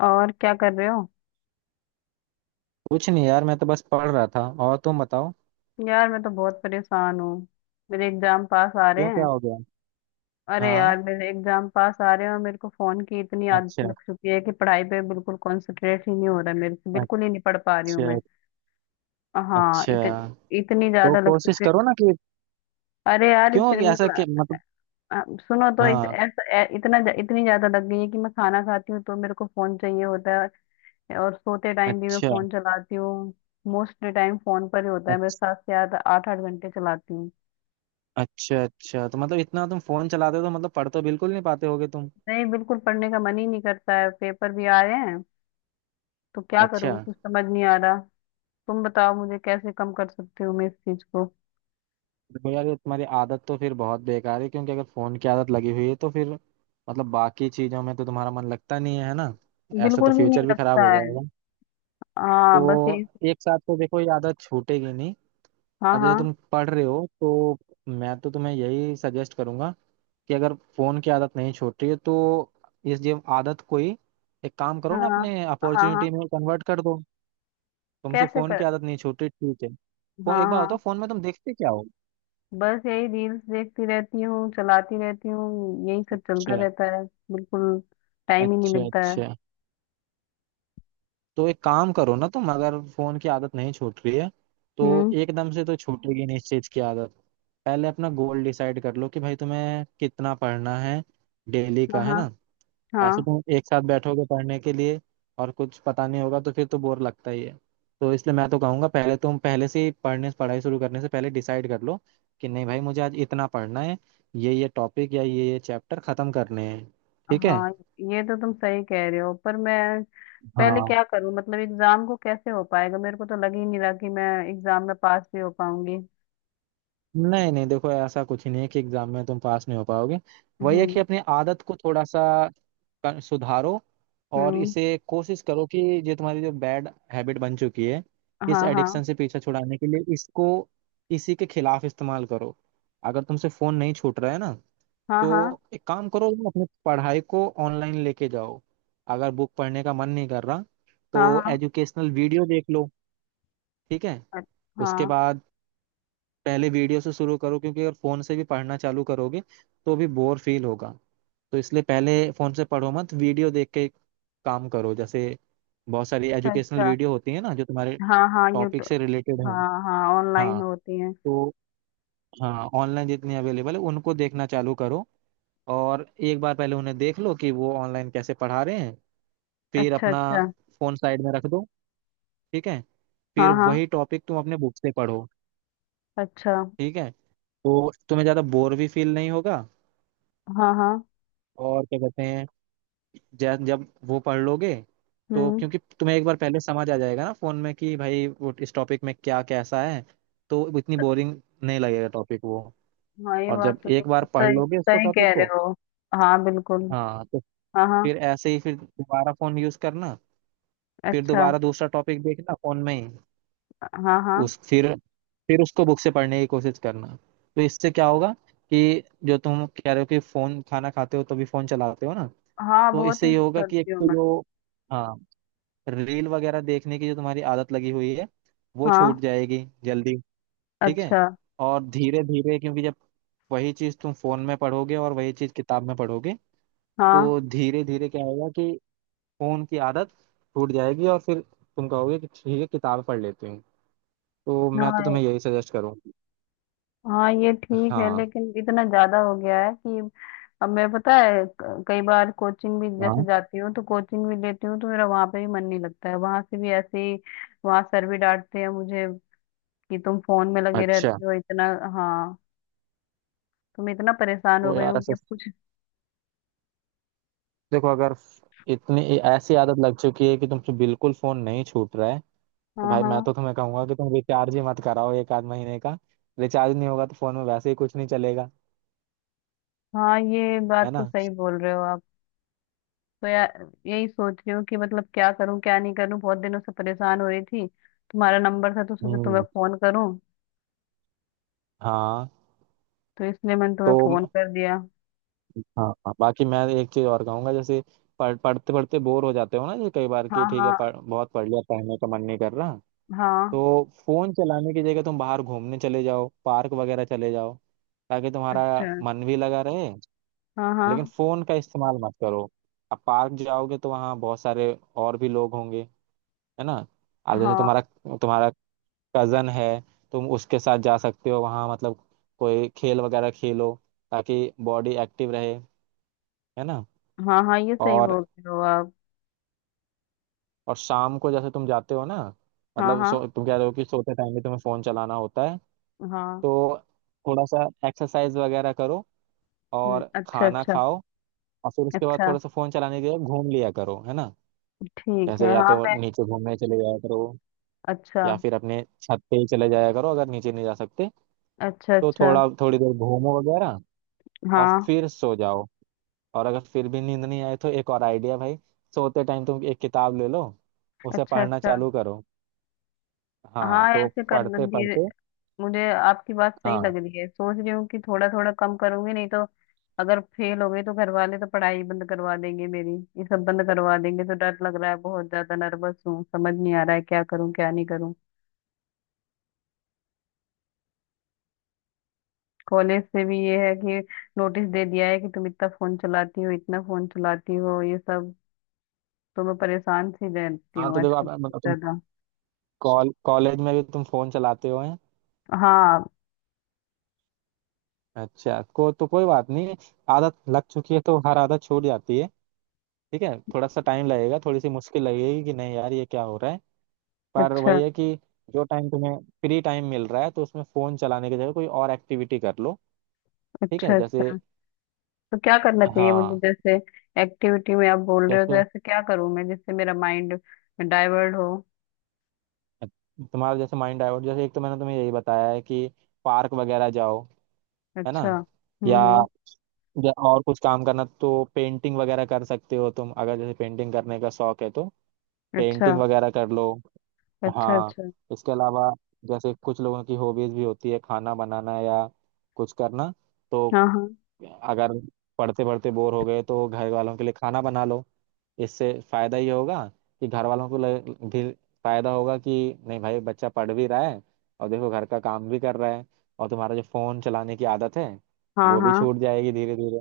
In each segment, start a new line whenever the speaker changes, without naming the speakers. और क्या कर रहे हो।
कुछ नहीं यार, मैं तो बस पढ़ रहा था। और तुम बताओ।
यार मैं तो बहुत परेशान हूँ। मेरे एग्जाम पास आ रहे
क्यों, क्या
हैं।
हो गया।
अरे
हाँ।
यार मेरे एग्जाम पास आ रहे हैं और मेरे को फोन की इतनी आदत
अच्छा।
लग चुकी है कि पढ़ाई पे बिल्कुल कंसंट्रेट ही नहीं हो रहा है, मेरे से बिल्कुल ही नहीं पढ़ पा रही हूँ मैं।
अच्छा।
हाँ,
अच्छा
इतनी इतनी
तो
ज्यादा लग
कोशिश
चुकी है।
करो ना कि
अरे यार
क्यों
इतनी
ऐसा
मतलब
कि मतलब।
अ, सुनो तो इत,
हाँ।
ऐसा ऐ- इतना ज्या- इतनी ज्यादा लग गई है कि मैं खाना खाती हूँ तो मेरे को फोन चाहिए होता है। और सोते टाइम भी मैं
अच्छा।
फोन चलाती हूँ। मोस्टली टाइम फोन पर ही होता है, मैं
अच्छा।
सात से आठ आठ आठ घंटे चलाती हूँ।
अच्छा अच्छा, तो मतलब इतना तुम फोन चलाते हो तो मतलब पढ़ तो बिल्कुल नहीं पाते होगे तुम।
नहीं, बिल्कुल पढ़ने का मन ही नहीं करता है, पेपर भी आ रहे हैं। तो क्या
अच्छा।
करूँ, कुछ समझ नहीं आ रहा। तुम बताओ, मुझे कैसे कम कर सकती हूँ मैं इस चीज को।
देखो यार, ये तुम्हारी आदत तो फिर बहुत बेकार है, क्योंकि अगर फोन की आदत लगी हुई है तो फिर मतलब बाकी चीजों में तो तुम्हारा मन लगता नहीं है, है ना। ऐसे तो
बिल्कुल भी नहीं
फ्यूचर भी खराब
लगता
हो
है।
जाएगा।
हाँ बस
तो
यही।
एक साथ तो देखो ये आदत छूटेगी नहीं।
हाँ
आज जैसे
हाँ।
तुम पढ़ रहे हो, तो मैं तो तुम्हें यही सजेस्ट करूंगा कि अगर फोन की आदत नहीं छोड़ रही है तो इस ये आदत को ही एक काम करो ना,
हाँ
अपने
हाँ। हाँ।
अपॉर्चुनिटी में कन्वर्ट कर दो। तुमसे
कैसे
फोन
कर।
की आदत नहीं छूट रही, ठीक है।
हाँ
एक बार बताओ
हाँ,
फोन में तुम देखते क्या हो।
बस यही रील्स देखती रहती हूँ, चलाती रहती हूँ, यही सब चलता
अच्छा।
रहता है। बिल्कुल। टाइम ही नहीं
अच्छा
मिलता है।
अच्छा, तो एक काम करो ना तुम, अगर फोन की आदत नहीं छूट रही है तो
हम्म।
एकदम से तो छूटेगी नहीं इस चीज की आदत। पहले अपना गोल डिसाइड कर लो कि भाई तुम्हें कितना पढ़ना है, डेली
हाँ
का, है
हाँ।
ना। ऐसे
हाँ
तुम एक साथ बैठोगे पढ़ने के लिए और कुछ पता नहीं होगा तो फिर तो बोर लगता ही है। तो इसलिए मैं तो कहूंगा पहले तुम पहले से ही पढ़ने पढ़ाई शुरू करने से पहले डिसाइड कर लो कि नहीं भाई मुझे आज इतना पढ़ना है, ये टॉपिक या ये चैप्टर खत्म करने हैं। ठीक है।
हाँ। ये तो तुम सही कह रहे हो, पर मैं पहले
हाँ,
क्या करूं, मतलब एग्जाम को कैसे हो पाएगा, मेरे को तो लग ही नहीं रहा कि मैं एग्जाम में पास भी हो पाऊंगी।
नहीं नहीं, देखो ऐसा कुछ ही नहीं है कि एग्जाम में तुम पास नहीं हो पाओगे। वही है कि
हम्म।
अपनी आदत को थोड़ा सा सुधारो। और
हम्म।
इसे कोशिश करो कि ये तुम्हारी जो बैड हैबिट बन चुकी है, इस
हाँ हाँ।
एडिक्शन से पीछा छुड़ाने के लिए इसको इसी के खिलाफ इस्तेमाल करो। अगर तुमसे फोन नहीं छूट रहा है ना,
हाँ हाँ।
तो एक काम करो, तुम अपनी पढ़ाई को ऑनलाइन लेके जाओ। अगर बुक पढ़ने का मन नहीं कर रहा
हाँ
तो
हाँ।
एजुकेशनल वीडियो देख लो। ठीक है।
अ-
उसके
हाँ।
बाद पहले वीडियो से शुरू करो, क्योंकि अगर फोन से भी पढ़ना चालू करोगे तो भी बोर फील होगा। तो इसलिए पहले फोन से पढ़ो मत, वीडियो देख के काम करो। जैसे बहुत सारी
अच्छा
एजुकेशनल
अच्छा।
वीडियो होती है ना जो तुम्हारे
हाँ हाँ,
टॉपिक
यूट्यूब।
से रिलेटेड है।
हाँ हाँ, ऑनलाइन
हाँ
होती हैं।
तो हाँ, ऑनलाइन जितनी अवेलेबल है उनको देखना चालू करो। और एक बार पहले उन्हें देख लो कि वो ऑनलाइन कैसे पढ़ा रहे हैं। फिर
अच्छा
अपना
अच्छा।
फोन साइड में रख दो। ठीक है। फिर
हाँ हाँ।
वही टॉपिक तुम अपने बुक से पढ़ो।
अच्छा।
ठीक है। तो तुम्हें ज्यादा बोर भी फील नहीं होगा।
हाँ हाँ।
और क्या कहते हैं, जब जब वो पढ़ लोगे तो
हम्म।
क्योंकि तुम्हें एक बार पहले समझ आ जाएगा ना फोन में कि भाई वो इस टॉपिक में क्या कैसा है। तो इतनी बोरिंग नहीं लगेगा टॉपिक वो।
हाँ, ये
और
बात
जब
तो
एक
तुम
बार पढ़
सही
लोगे उसको
सही कह
टॉपिक
रहे
को,
हो। हाँ बिल्कुल।
हाँ तो
हाँ हाँ।
फिर ऐसे ही फिर दोबारा फोन यूज करना, फिर
अच्छा।
दोबारा दूसरा टॉपिक देखना फोन में ही।
हाँ हाँ।
उस फिर उसको बुक से पढ़ने की कोशिश करना। तो इससे क्या होगा कि जो तुम कह रहे हो कि फोन खाना खाते हो तभी फोन चलाते हो ना।
हाँ
तो
बहुत
इससे
यूज
ये होगा कि एक
करती हूँ
तो
मैं।
जो, हाँ, रील वगैरह देखने की जो तुम्हारी आदत लगी हुई है वो
हाँ।
छूट जाएगी जल्दी। ठीक है।
अच्छा।
और धीरे धीरे, क्योंकि जब वही चीज तुम फोन में पढ़ोगे और वही चीज किताब में पढ़ोगे,
हाँ
तो धीरे धीरे क्या होगा कि फोन की आदत छूट जाएगी और फिर तुम कहोगे कि ठीक है किताब पढ़ लेती हूँ। तो मैं तो
हाँ।
तुम्हें यही सजेस्ट करूँगी।
हाँ ये ठीक है,
हाँ।
लेकिन इतना ज्यादा हो गया है कि अब मैं, पता है, कई बार कोचिंग भी जैसे
हाँ।
जाती हूँ तो कोचिंग भी लेती हूँ तो मेरा वहां पे भी मन नहीं लगता है, वहां से भी ऐसे ही। वहां सर भी डांटते हैं मुझे कि तुम फोन में लगे
अच्छा।
रहते हो इतना। हाँ। तो मैं इतना परेशान हो
तो
गई
यार
हूँ कि
ऐसा,
अब कुछ।
देखो अगर इतनी ऐसी आदत लग चुकी है कि तुमसे बिल्कुल फोन नहीं छूट रहा है, तो
हाँ
भाई मैं
हाँ।
तो तुम्हें कहूंगा कि तुम रिचार्ज ही मत कराओ एक आध महीने का। रिचार्ज नहीं होगा तो फोन में वैसे ही कुछ नहीं चलेगा,
हाँ, ये
है
बात तो
ना।
सही बोल रहे हो आप। तो यार यही सोच रही हूँ कि मतलब क्या करूँ क्या नहीं करूँ, बहुत दिनों से परेशान हो रही थी। तुम्हारा नंबर था तो सोचा तुम्हें
हम्म।
फोन करूँ,
हाँ।
तो इसलिए मैंने तुम्हें
तो
फोन
म-
कर दिया।
हाँ हाँ, बाकी मैं एक चीज और कहूंगा। जैसे पढ़ते पढ़ते बोर हो जाते हो ना जैसे कई बार, कि
हाँ
ठीक है
हाँ।
बहुत पढ़ लिया, पढ़ने का मन नहीं कर रहा।
हाँ।
तो फोन चलाने की जगह तुम बाहर घूमने चले जाओ, पार्क वगैरह चले जाओ, ताकि तुम्हारा
अच्छा।
मन भी लगा रहे।
हाँ
लेकिन
हाँ।
फोन का इस्तेमाल मत करो। अब पार्क जाओगे तो वहाँ बहुत सारे और भी लोग होंगे, है ना। अब जैसे
हाँ
तुम्हारा तुम्हारा कजन है, तुम उसके साथ जा सकते हो वहाँ। मतलब कोई खेल वगैरह खेलो, ताकि बॉडी एक्टिव रहे, है ना।
हाँ। हाँ ये सही
और
बोल रहे हो आप।
और शाम को जैसे तुम जाते हो ना,
हाँ
मतलब
हाँ।
सो, तुम कह रहे हो कि सोते टाइम भी तुम्हें फोन चलाना होता है।
हाँ।
तो थोड़ा सा एक्सरसाइज वगैरह करो और
अच्छा
खाना
अच्छा।
खाओ। और फिर उसके बाद
अच्छा।
थोड़ा सा फोन चलाने के लिए घूम लिया करो, है ना।
ठीक
जैसे
है,
या
हाँ
तो
मैं।
नीचे घूमने चले जाया करो,
अच्छा
या फिर अपने छत पे ही चले जाया करो अगर नीचे नहीं जा सकते।
अच्छा।
तो
अच्छा।
थोड़ा थोड़ी देर घूमो वगैरह और
हाँ।
फिर सो जाओ। और अगर फिर भी नींद नहीं आए तो एक और आइडिया भाई, सोते टाइम तुम एक किताब ले लो, उसे
अच्छा
पढ़ना
अच्छा।
चालू करो। हाँ
हाँ
तो
ऐसे कर
पढ़ते
धीरे।
पढ़ते।
मुझे आपकी बात सही
हाँ
लग रही है, सोच रही हूँ कि थोड़ा थोड़ा कम करूंगी, नहीं तो अगर फेल हो गई तो घर वाले तो पढ़ाई बंद करवा देंगे मेरी। ये सब बंद करवा देंगे तो डर लग रहा है, बहुत ज्यादा नर्वस हूँ, समझ नहीं आ रहा है क्या करूँ क्या नहीं करूँ। कॉलेज से भी ये है कि नोटिस दे दिया है कि तुम इतना फोन चलाती हो, इतना फोन चलाती हो, ये सब। तो मैं परेशान सी रहती
हाँ,
हूँ
तो देखो
आजकल
आप
बहुत
मतलब तुम
ज्यादा।
कॉलेज में भी तुम फोन चलाते हो हैं।
हाँ।
अच्छा, को तो कोई बात नहीं, आदत लग चुकी है तो हर आदत छूट जाती है। ठीक है, थोड़ा सा टाइम लगेगा, थोड़ी सी मुश्किल लगेगी कि नहीं यार ये क्या हो रहा है, पर
अच्छा
वही है कि जो टाइम तुम्हें फ्री टाइम मिल रहा है तो उसमें फोन चलाने की जगह कोई और एक्टिविटी कर लो। ठीक है।
अच्छा।
जैसे,
अच्छा। तो क्या करना चाहिए मुझे,
हाँ,
जैसे एक्टिविटी में आप बोल रहे हो तो
जैसे
ऐसे क्या करूँ मैं जिससे मेरा माइंड डाइवर्ट हो।
तुम्हारा जैसे माइंड डाइवर्ट, जैसे एक तो मैंने तुम्हें यही बताया है कि पार्क वगैरह जाओ, है ना।
अच्छा।
या
हम्म।
या और कुछ काम करना तो पेंटिंग वगैरह कर सकते हो तुम, अगर जैसे पेंटिंग करने का शौक है तो
अच्छा
पेंटिंग वगैरह कर लो।
अच्छा।
हाँ।
अच्छा।
इसके अलावा जैसे कुछ लोगों की हॉबीज भी होती है खाना बनाना या कुछ करना, तो
हाँ हाँ।
अगर पढ़ते पढ़ते बोर हो गए तो घर वालों के लिए खाना बना लो। इससे फायदा ये होगा कि घर वालों को भी फायदा होगा कि नहीं भाई बच्चा पढ़ भी रहा है और देखो घर का काम भी कर रहा है। और तुम्हारा जो फोन चलाने की आदत है
हाँ
वो भी
हाँ।
छूट जाएगी धीरे धीरे।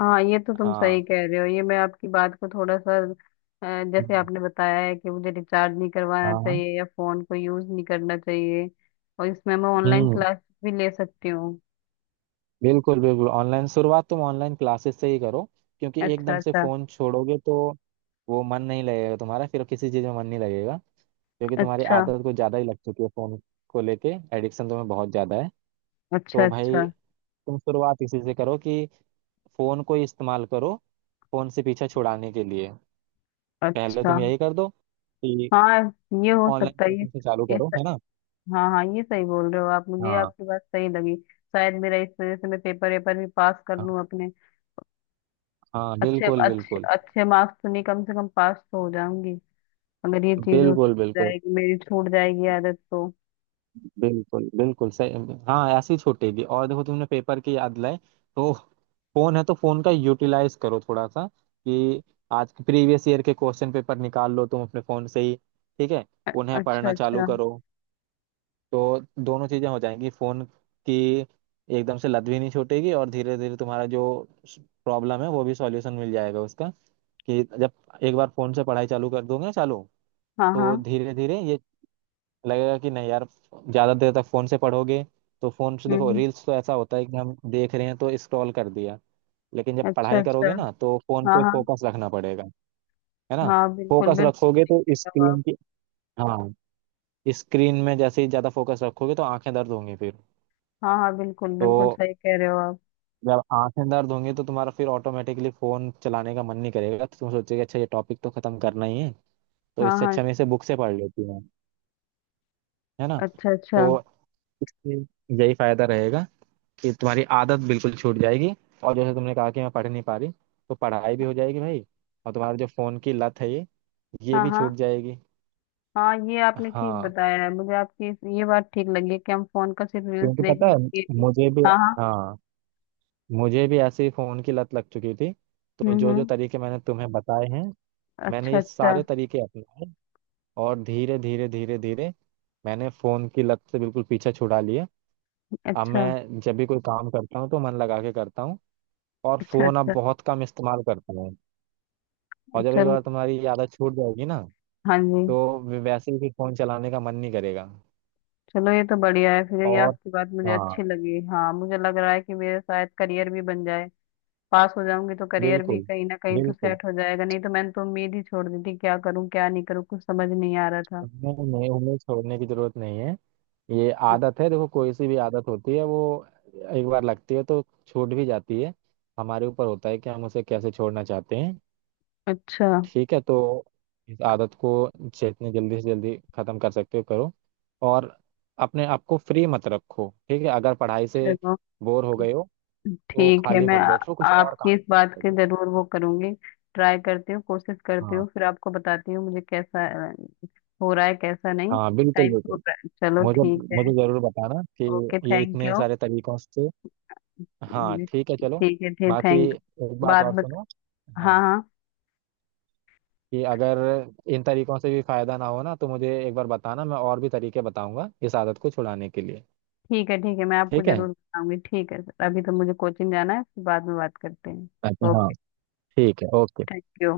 हाँ ये तो तुम सही
हाँ।
कह रहे हो। ये मैं आपकी बात को थोड़ा सा, जैसे
हम्म,
आपने बताया है कि मुझे रिचार्ज नहीं करवाना
हाँ।
चाहिए या फोन को यूज नहीं करना चाहिए, और इसमें मैं ऑनलाइन
हम्म।
क्लास भी ले सकती हूँ।
बिल्कुल बिल्कुल, ऑनलाइन शुरुआत तुम ऑनलाइन क्लासेस से ही करो, क्योंकि
अच्छा
एकदम से
अच्छा।
फोन छोड़ोगे तो वो मन नहीं लगेगा तुम्हारा, फिर किसी चीज में मन नहीं लगेगा, क्योंकि तुम्हारी
अच्छा।
आदत कुछ ज्यादा ही लग चुकी है फोन को लेके। एडिक्शन तुम्हें बहुत ज्यादा है।
अच्छा।
तो भाई
अच्छा
तुम शुरुआत इसी से करो कि फोन को ही इस्तेमाल करो फोन से पीछा छुड़ाने के लिए। पहले
अच्छा।
तुम यही कर दो कि
हाँ ये हो
ऑनलाइन
सकता है।
कोचिंग से चालू
ये
करो,
स-
है ना।
हाँ हाँ ये सही बोल रहे हो आप, मुझे
हाँ
आपकी बात सही लगी। शायद मेरा, इस वजह से मैं पेपर वेपर भी पास कर
हाँ,
लूँ अपने।
हाँ,
अच्छे
बिल्कुल
अच्छे
बिल्कुल
अच्छे मार्क्स तो नहीं, कम से कम पास तो हो जाऊंगी, अगर ये चीज हो
बिल्कुल बिल्कुल
जाएगी, मेरी छूट जाएगी आदत तो।
बिल्कुल बिल्कुल सही। हाँ ऐसे ही छूटेगी। और देखो तुमने पेपर की याद लाए, तो फोन है तो फोन का यूटिलाइज करो थोड़ा सा, कि आज के प्रीवियस ईयर के क्वेश्चन पेपर निकाल लो तुम अपने फोन से ही। ठीक है।
अ-
उन्हें
अच्छा
पढ़ना चालू
अच्छा।
करो। तो दोनों चीजें हो जाएंगी, फोन की एकदम से लत भी नहीं छूटेगी और धीरे धीरे तुम्हारा जो प्रॉब्लम है वो भी सॉल्यूशन मिल जाएगा उसका। कि जब एक बार फोन से पढ़ाई चालू कर दोगे ना, चालू
हाँ
तो
हाँ।
धीरे धीरे ये लगेगा कि नहीं यार ज्यादा देर तक फोन से पढ़ोगे। तो फोन से देखो
हम्म।
रील्स तो ऐसा होता है कि हम देख रहे हैं तो स्क्रॉल कर दिया, लेकिन जब
अच्छा
पढ़ाई
अच्छा।
करोगे ना तो फोन
हाँ
पे
हाँ।
फोकस रखना पड़ेगा, है ना।
हाँ बिल्कुल
फोकस
बिल्कुल
रखोगे
सही
तो
कह रहे हो
स्क्रीन
आप।
की, हाँ, स्क्रीन में जैसे ही ज्यादा फोकस रखोगे तो आंखें दर्द होंगी फिर।
हाँ हाँ, बिल्कुल
तो
बिल्कुल सही कह रहे हो आप।
जब आंखें दर्द होंगी तो तुम्हारा फिर ऑटोमेटिकली फोन चलाने का मन नहीं करेगा, तो तुम सोचोगे अच्छा ये टॉपिक तो खत्म करना ही है, तो
हाँ
इससे
हाँ।
अच्छा मैं इसे बुक से पढ़ लेती हूँ, है ना।
अच्छा
तो
अच्छा।
इससे यही फायदा रहेगा कि तुम्हारी आदत बिल्कुल छूट जाएगी। और जैसे तुमने कहा कि मैं पढ़ नहीं पा रही, तो पढ़ाई भी हो जाएगी भाई, और तुम्हारा जो फोन की लत है ये
हाँ
भी
हाँ।
छूट जाएगी।
हाँ ये आपने ठीक
हाँ,
बताया है, मुझे आपकी ये बात ठीक लगी कि हम फोन का सिर्फ रील्स
क्योंकि पता
देखने
है
के लिए भी।
मुझे भी,
हाँ हाँ।
हाँ, मुझे भी ऐसे ही फोन की लत लग चुकी थी। तो जो जो
हम्म।
तरीके मैंने तुम्हें बताए हैं, मैंने
अच्छा
ये
अच्छा।
सारे तरीके अपनाए और धीरे धीरे धीरे धीरे मैंने फोन की लत से बिल्कुल पीछे छुड़ा लिया। अब
अच्छा
मैं जब भी कोई काम करता हूँ तो मन लगा के करता हूँ और
अच्छा।
फोन अब
अच्छा।
बहुत कम इस्तेमाल करता हूँ। और
अच्छा
जब एक
चलो।
बार तुम्हारी ये आदत छूट जाएगी ना,
हाँ जी।
तो वैसे ही फिर फोन चलाने का मन नहीं करेगा।
चलो ये तो बढ़िया है, फिर ये
और
आपकी बात मुझे
हाँ,
अच्छी लगी। हाँ मुझे लग रहा है कि मेरा शायद करियर भी बन जाए, पास हो जाऊंगी तो करियर भी
बिल्कुल
कहीं ना कहीं तो
बिल्कुल,
सेट हो जाएगा, नहीं तो मैंने तो उम्मीद ही छोड़ दी थी, क्या करूं क्या नहीं करूं कुछ समझ नहीं आ रहा था।
नहीं नहीं, उन्हें छोड़ने की जरूरत नहीं है। ये आदत है, देखो कोई सी भी आदत होती है वो एक बार लगती है तो छूट भी जाती है। हमारे ऊपर होता है कि हम उसे कैसे छोड़ना चाहते हैं।
अच्छा।
ठीक है। तो इस आदत को जितनी जल्दी से जल्दी खत्म कर सकते हो करो। और अपने आप को फ्री मत रखो, ठीक है, अगर पढ़ाई से
चलो।
बोर हो गए हो तो
ठीक है,
खाली
मैं
मत बैठो, कुछ और
आपकी
काम
इस बात की
करो।
जरूर वो करूंगी। ट्राई करती हूँ, कोशिश करती
हाँ
हूँ, फिर आपको बताती हूँ मुझे कैसा अ, हो रहा है कैसा नहीं।
हाँ बिल्कुल
टाइम हो
बिल्कुल,
रहा है, चलो
मुझे
ठीक है।
मुझे जरूर बताना कि
ओके
ये
थैंक
इतने
यू।
सारे तरीकों से। हाँ ठीक है चलो,
ठीक है, ठीक
बाकी
थैंक,
एक बात
बाद
और
में।
सुनो, हाँ,
हाँ हाँ।
कि अगर इन तरीकों से भी फायदा ना हो ना, तो मुझे एक बार बताना, मैं और भी तरीके बताऊंगा इस आदत को छुड़ाने के लिए।
ठीक है ठीक है, मैं आपको
ठीक है।
जरूर बताऊंगी। ठीक है सर, अभी तो मुझे कोचिंग जाना है, फिर बाद में बात करते हैं।
अच्छा हाँ,
ओके
ठीक है, ओके।
Thank you.